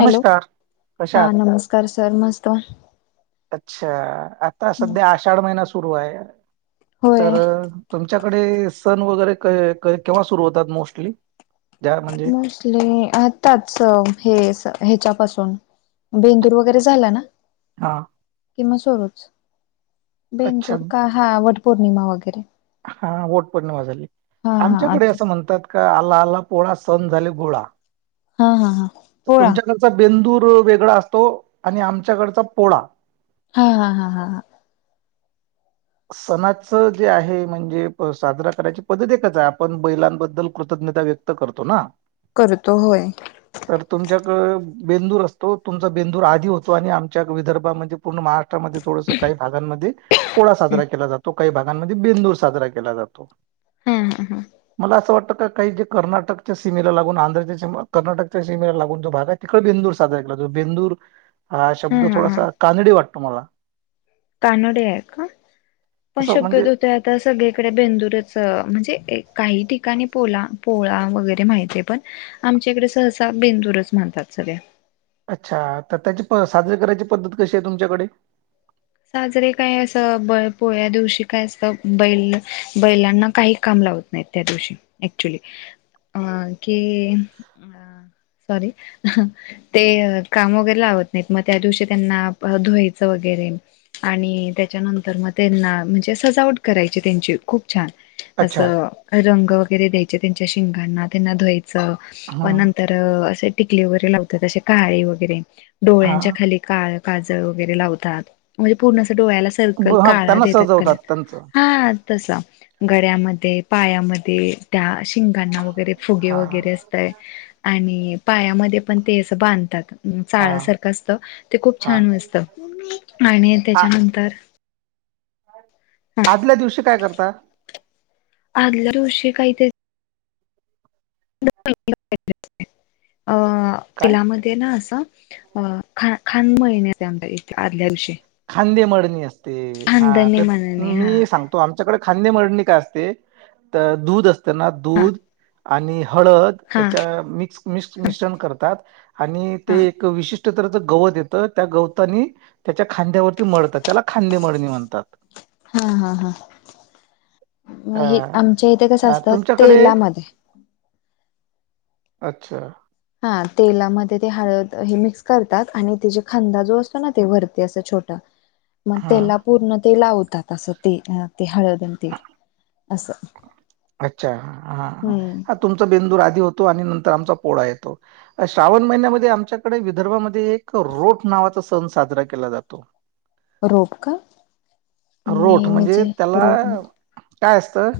Hello कशा हा आहात? नमस्कार सर मस्त अच्छ अच्छा, आता सध्या आषाढ महिना सुरु आहे तर होय तुम तुमच्याकडे, सण वगैरे क केव्हा सुरू होतात मोस्टली? ज्या म्हणजे मोस्टली आताच हे ह्याच्या पासून, बेंदूर वगैरे झाला ना हा. किंवा सुरूच, अच्छा बेंदूर का हा वटपौर्णिमा वगैरे हा वोट पौर्णिमा झाली हा हा आमच्याकडे आता असं म्हणतात. आला आला पोळा सण झाले गोळा हा हा हा तर पोळा तुमच्याकडचा बेंदूर वेगळा असतो आणि आमच्याकडचा पोळा हा हा हा हा हा. सणाच जे आहे म्हणजे साजरा करायची पद्धत एकच आहे आपण बैलांबद्दल कृत ज्ञता व्यक्त करतो ना करतो होय तर तुमच्याकड बेंदूर असतो तुमचा बेंदूर आधी होतो आणि आमच्या विदर्भामध्ये पूर्ण महाराष्ट्रामध्ये थोडंसं काही भागांमध्ये पोळा साजरा केला जातो, काही भागांमध्ये बेंदूर साजरा केला जातो. हा हा हा मला असं वाटत काही जे कर्नाटकच्या सीमेला लागून आंध्रच्या सिमे कर्नाटकच्या सीमेला लागून जो भाग आहे तिकडं बेंदूर साजरा केला बेंदूर, हा शब्द थोडासा कानडी वाटतो मला. कानडी आहे. का? पण असं म्हणजे शक्यतो ते आता सगळीकडे बेंदुरच अ म्हणजे एक काही ठिकाणी पोला पोळा वगैरे माहितीे आहे पण, आमच्याकडे सहसा बेंदूरच म्हणतात. सगळ्या अच्छा, तर त्याची प साजरी करायची पद्धत कशी आहे तुमच्याकडे? साजरी काय असं ब पोळ्या दिवशी काय असतं, बैल बैलांना काही काम लावत नाहीत त्या दिवशी ऍक्च्युली अ की अ सॉरी, ते काम वगैरे लावत नाहीत मग त्या दिवशी त्यांना धुवायचं वगैरे आणि त्याच्यानंतर मग त्यांना म्हणजे सजावट करायची त्यांची खूप छान अच्छा असं रंग वगैरे द्यायचे त्यांच्या शिंगांना त्यांना धुवाय च व हा नंतर असे टिकली वगैरे लावतात असे काळे वगैरे हा डोळ्यांच्या खाली काळं काजळ वगैरे लावतात म्हणजे पूर्ण डोळ्याला सर्कल ब- हा काळा त्यांना देतात कलर, सजवतात त्यांचं हा तसा गळ्यामध्ये, पायामध्ये त्या शिंगांणा वगैरे फुगे हा वगैरे असतंय आणि पायामध्ये पण ते असं बांधतात. हा चाळ सारखं असतं ते खूप हा छान असतं, आणि आ- त्याच्यानंतर ह आदल्या दिवशी काय करता? आदल्या दिवशी काही ते [unintelligible] अ काय तिला मध्ये ना असं अ खान खान महिन्या आम आदल्या दिवशी खांदे मळणी असते, हा खानदानी तर म्हणणे हा. मी सांगतो आमच्याकडे खांदे मळणी काय असते, तर दूध असत ना हा दूध आणि हळद हा हा याच्या मिक्स मिक्स मिश्रण करतात आणि हा. ते एक विशिष् कुठंतर त, गवत येतं त्या गवतानी त्याच्या खांद्यावरती मळतात त्याला खांदे मळणी म्हणतात हा हा अ हे आमच्या इथे कसं अ, असतं तुमच्याकडे तेलामध्ये अच्छा हा तेलामध्ये ते हळ हे मिक्स करतात आणि त्या खदा जो असतो ना ते वरती असं छोटा मग हा त्याला पूर्ण ते लावतात असं ते ते हळदतील असं अच्छा हा हम्म हाा तुमच बिंदू होतो आणि नंतर आमचा पोळा येतो श्रावण महिन्यामध्ये आमच्याकडे विदर्भमध्ये एक रो खूप नावाचा सण साजरा केला जातो रोपका रोठ म्हणजे त्याला काय असतं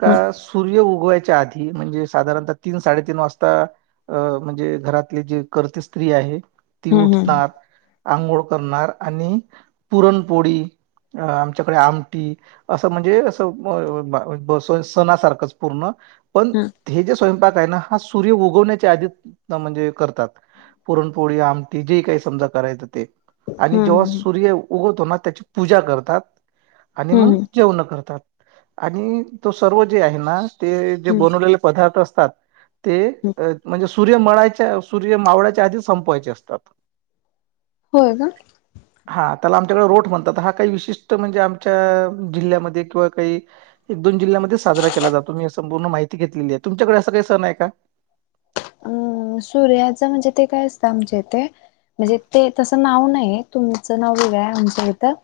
का सूर्य उग आध म्हणजे साधारणतः तीन साडेतीन वाजता म्हणजे घरातले जे करर्ते स्त्री आहे ती हम्म उठणार आंघोळ करणार आणि पुरणपोळी अ आमच्याकडे आमटी असं म्हणजे असं सणासारखंच पूर्ण पण, हम्म हे जे स्वयंपाक आहे ना हा सूर्य उगवण्याच्या आधी त म्हणजे करतात. पुरणपोळी, आमटी जे काही समजा करायचं ते. आणि हम्म जेव्हा हम्म सूर्य उगवतो ना त्याची पूजा करतात. आणि मग हम्म जेवण करतात, आणि तो सर्व जे आहे ना ते जे हम्म बनवलेले पदार्थ असतात, ते हम्म म्हणजे सूर्य मळाच्या सूर्य मावळायाच्या आधी संपवायचे असतात. होय का? हा त्याला आमच्याकडे रोट म्हणतात, हा काही विशिष म्हणजे आमच्या जिल्ह्यामध्ये किंवा काही एक दोन जिल्ह्यामध्ये साजरा केला जातो मूण माहि घेतलेली आहे तुमच्याकडे अस काही सण आहे का अ सूर्याचं म्हणजे ते काय असतं आमच्या ते म्हणजे ते तसं नाव नाही तुमचं नाव वेगळं आहे आमच्या इथं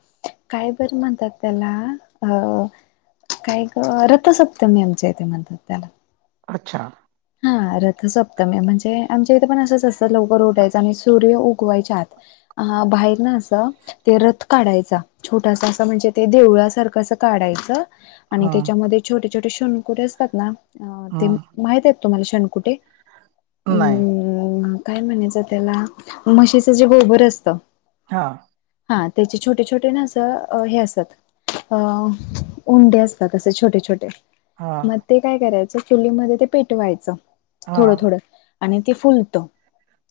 काय बर म्हणतात त्याला अ काय रथसप्तमी आमच्या इथे म्हणतात त्याला अच्छा रथ सप्तमी म्हणजे आमच्या इथे पण असंच असतं लवकर रोडायच आणि सूर्य उगवायच्या आत बाहेर ना असं ते रथ काढायचा छोटासा असं म्हणजे ते देवळासारखं अस काढायचं आणि हम्म त्याच्यामध्ये छोटे छोटे शोणकुरी असतात ना ते हम्म माहित आहेत तुम्हाला शेणकुठे नाही काय म्हणायचं त्याला म्हशीचं जे गोबर असत हा हा त्याचे छोटे छोटे नां हे असत अ उंडे असतात तसे छोटे छोटे हा मग ते काय करायचं चुलीमध्ये ते पेटवायचं हा थोडं थोडं आणि ते फुलत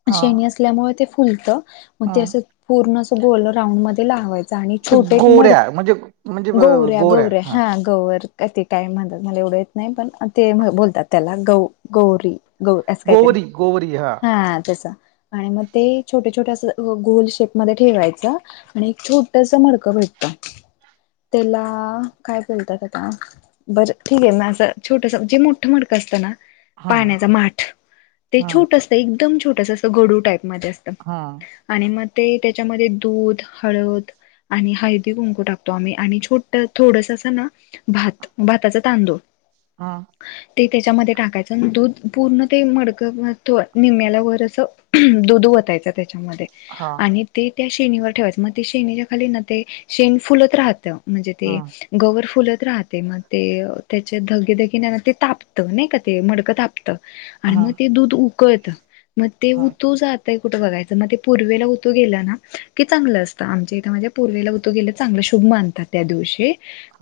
हा शेणी असल्यामुळे ते फुलतं मग ते हा असं पूर्ण अस गोल रांड मध्ये लावायच आणि ते छोटे एक मड गोऱ्या म्हणजे म्हणजे ब गौऱ्या गोऱ्या गौऱ्या हा गवर कती कााईम म्हणतात मला एवढं येत नाही पण ते बोलतात त्याला गौ गौरी गौ असं काहीतरी गोवरी गोवरी हा त्यास आणि मग ते छोटे छोट्या अस गोल शेप मध्ये ठेवायचा आणि एक छोटस मडकं भेट [inaudible] त्याला काय बोलतात आता बरं ठीक आहे म असं छोटस जे मोठं मडकं असतं ना हा पाण्याचा माठ ते हा छोटस एकदम छोटस असं गडू टाईप असत हां, आणि मग ते त्याच्यामध्ये दूध हळद आणि हळदी कुंकू टाकतो आम्ही आणि छोट थोडस असं ना भात भाताचा तांदूळ हा ते त्याच्यामध्ये टाकायचं अन् दूध पूर्ण ते मडकं निम्याला वर असं दूध वतायचं. त्याच्यामध्ये हां, आणि ते त्या शेणीवर ठेवायचं मग ते शेणीच्या खाली ना ते शेणी फुलत राहतं. म्हणजे ते हां, गवर फुलत राहते मग ते त्याचे धगीधगी ते तापत नाही का? म ते मडकं तापत आणि मग हां, ते दूध उकळत मग ते हां, उतू जातय. होत बगा याचं म ते पूर्वेला ऊतू गेल ना की चांगल असत आमचाईत पूर्वेला उतू गेलंल चांगल शो.. मानतात त्या दिवशी.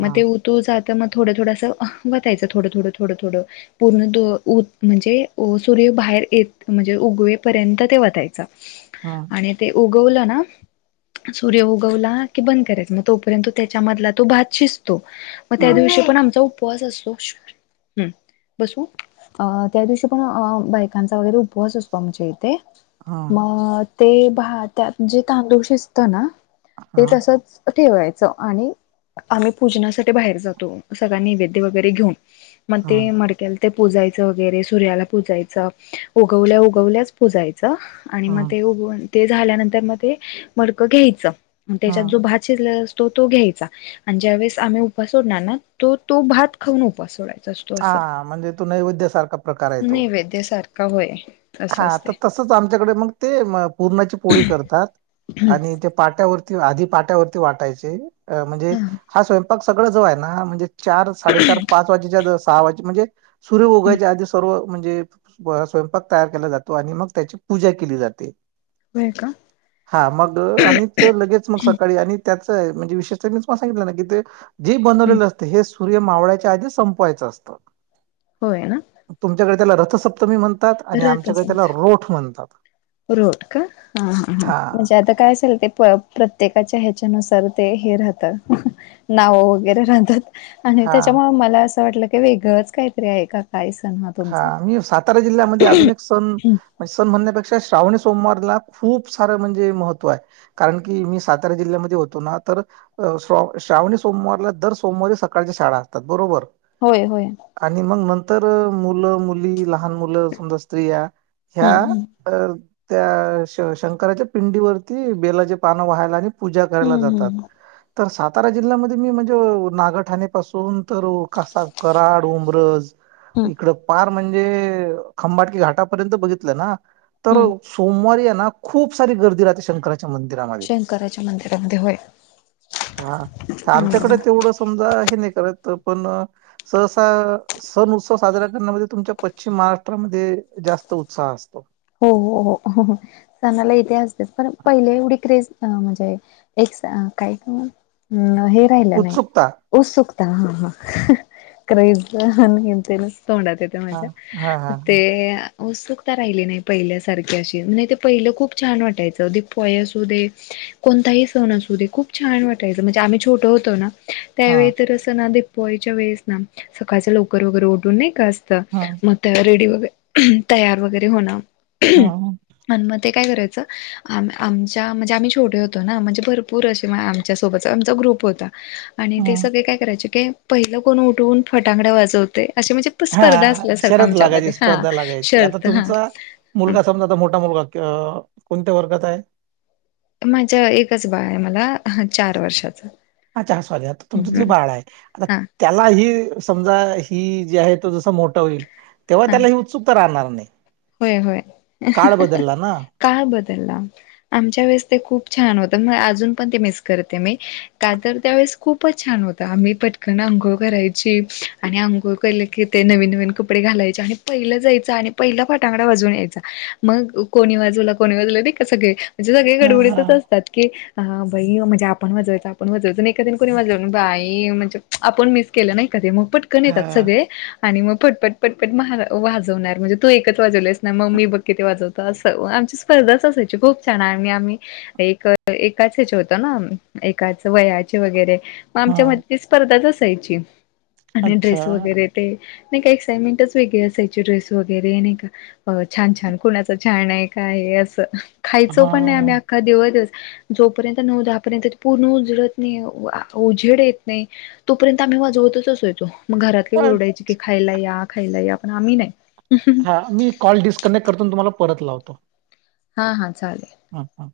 मग ते उतू जातं मग थोडं थोडं असं आह वतायचं थोडं थोडं थोडं थोडं. पूर्ण त उह म्हणजे सूर्य बाहेर येत म्हणजे उगवेपर्यंत ते वतायचं. हां, आणि ते उगवलं ना. सूर्य उगवला की बंद करायच मग तोपर्यंत त्याच्यामधला तो भात शिजतो. मग त्या हां, दिवशी पण आमचा उपवास असतो क्षु हम्म बसू अ त्या दिवशी पण बायकांचा वगैरे उपवास असतो आमच्या इथे हां, मग ते भा तभात त्यात तांदुळ शिजत ना जे तांदअसत ना ते हां, तसच फत.. ठेवायचं आणि आम्ही पूजनासाठी बाहेर जातो सगळ नैवेद्य वगैरे घेऊन म हां, मड ते पुजायचं वगैरे सूर्याला पुजायचं उगवल्या उगवल्याच पुजायचं चअ आणि मग हां, ते उगुन ते झाल्यानंतर मग ते मडकं घ्यायचं त्याच्यात हां. जो भाजी असतो. तो तो घ्यायचा आणि ज्या वेळे आम्ही उपासोडणार ना तो तो भात खाऊन उपास सोडायचा. असतो हा असं म ते तो नैवेद्यासारखा प्रकार आहे तो. नैवेद्य सारखा होय. असं हा असते तर तसच आमच्याकडे मग ते पुरणाची पोळी करतात. ह आणि ते पाट्यावरती आधी पाट्यावरती वाटायचे. म्हणजे हा स्वयंपाक सगळंच जो आहेना ना म्हणजे चार साडेचार पाच वाजेच्या सहा वाजे म्हणजे सूर्य उगवायच्या आधी सर्व म्हणजे पुरा स्वयंपाक तयार केला जातो आणि मग त्याची पूजा केली जाते. होय का हा मग आणि तर लगेच च मग सकाळी आणि त्याच म्हणजे विशेष मी पास्ट सांगितलं ना की ते जे बनवलेलं असते हे सूर्य मावळ्याच्या आधीच संपवायचं असतं. होय ना तुमच्याकडे त्याला रथसप्तमी म्हणतात आणि रथ आमच्याकडे असं त्याला रोठ म्हणतात. रोट का अहा हा ह म्हणजे हा. आता काय संदीप प प्रत्येकाच्या ह्याच्यानुसार ते हे राहतात नाव वगैरे राहतात. आणि हा त्याच्यामुळे मला असं वाटलं की वेगळंच काहीतरी आहे का? काय सण हा तुमचा मी सातारा जिल्ह्यामध्ये अजून एक सण सण म्हणण्यापेक्षा श्रावणी सु सोमवारला खूप सार म्हणजे महत्त्व आहे कारण की मी सातारा जिल्ह्यामध्ये होतो ना तर अ अ श्र श्रावणी सोमवारला दर सोमवारी सकाळच्या शाळा असतात बरोबर. होय होय. तर मुलं मुली लहान मुलं समजा स्त्रिया ह्या हम्म हम्म अ त्या श शंकराच्या पिंडीवरती बेलाचे पानं व्हायला आणि पूजा द्यायला हम्म जातात. हम्म तर सातारा जिल्ह्यामध्ये मी म्हणजे नागरठाणेपासून तर कसा कराड, उंब्रज. हम्म इकड फार म्हणजे खंबाटकी घाटापर्यंत बघितलं ना तर हम्म सोमवारी ना खूप सारी गर्दी राहते शंकराती. शंकराच्या मंदिरात ते होय. अ हा तर हम्म आमच्याकडे तेवढं समजाय. मित्र त पण ससा सनु सा व साजरा करण्यामध्ये तुमच्या पश्चिम महाराष्ट्रामध्ये जास्त उत्साह असतो. हो हो हो हो सणाला इथे असते पण पहिले एवढी क्रेज म्हणजे. काही का्. हे राहिलं नाही उत्सुकता उत्सुकता ह ह क. तोंडात येत हा माझ्या हा हा ते उत्सुकता राहिली नाही. पहिल्या सारख अ म्ह पहिलं खूप छान वाटायच अग पय असू दे कोणताही सण अस. त खू छान वाटायच म्हणजे आम्ही छोट होतो ना. हा त्यावेळी तर असं ना ते पवायच्या वेळेस ना सकाळच्या लवकर वगैरे ओढून नाही का असत. हा मग त्या रेडी वग तयार वगैरे होण. हम. ते काय करायचं आमच्या म्हणजे आम्ही छोटे होतो ना म्हणजे भरपूर असे आमच्या सोबत आम. ग्रुप होता आणि हा ते सगळे काय करायचे क पहिलं कोण उठवून फटांगडा वाजवते. अशी म्हणजे स्पर्धा हा असल्यासारखं शरद आमच्यामध्ये लागायची हा स्पर्धा लागायची आता शर्त हा. तुमचा हं. मुलगा समजा आ मोठा मुलगा कोणत्या वर्गात आहे. माझ्या एकच बाळ आहे मला चार वर्षाचा अ्छ ह स्वाले आ तुमचं जे बाळ आहे आता हा त्याला ह. समजा ही जी आहे तो जस मोठा होईल तेव्हा हा त्याला ही उत्सुकता राहणार नाही. होय होय. काळ बदलला ना काय बदलला आमच्या वेळेस ते खूप छान होत. अजून पण मिस करते मी तर त्यावेळेस खूपच छान होत आमही पटकन अंघोळ करायची आणि अंंगो क की ते नवीन नवीन कपडे घालायचे आणि पहिलं जायचं आणि पहिट. ांगडा वाजवून यायचा मग कोणी वाजवला कोणी वाजवलं नाही का सगळे. म्हणजे सगळे हा हा गडबडीतच असतात की. हा भाई म्हणजे आपण वाजवायचं आपण वाजवायचो आणि एखकादन कोून वाजवून बाई म्हणजे आपण मिस केलं नाही. मग पटकन येतात हा सगळे आणि मग पटपट पटपट वाजवणार म्हणजे तू एकच. वाजव ना मम्मी बघ कि ते वाजवत अस आमची स्पर्धाच असायची खूप छ आणि आमही एक. एकाचच होतं ना एकाच वयाचे वगैरे. मग आमच्या म हां, स्पर्धाच असायची आणि अच्छा. ड्रेस वगैरे ते. नाही का एक्साइटमेंटच वेगळी असायची ड्रेस वगैरे नाही का. अ छान छान कुणाच छान आहे का आहे असं खायचं पण नाही आम्ही हां. अख्खा देव देव. जोपर्यंत नऊ दपर्यंत पूर्ण उजडत नाही उझेड येत नाही तोपर्यंत आ. ्ही वाजवतच असोयतो मग घरात काही अ- रडायची की खायला या खायला या पण आम्ही नाही. हा मी कॉल डिस्कनेक्ट करतून तुम्हाला परत लावतो. हा हा. चालेल हम्छा.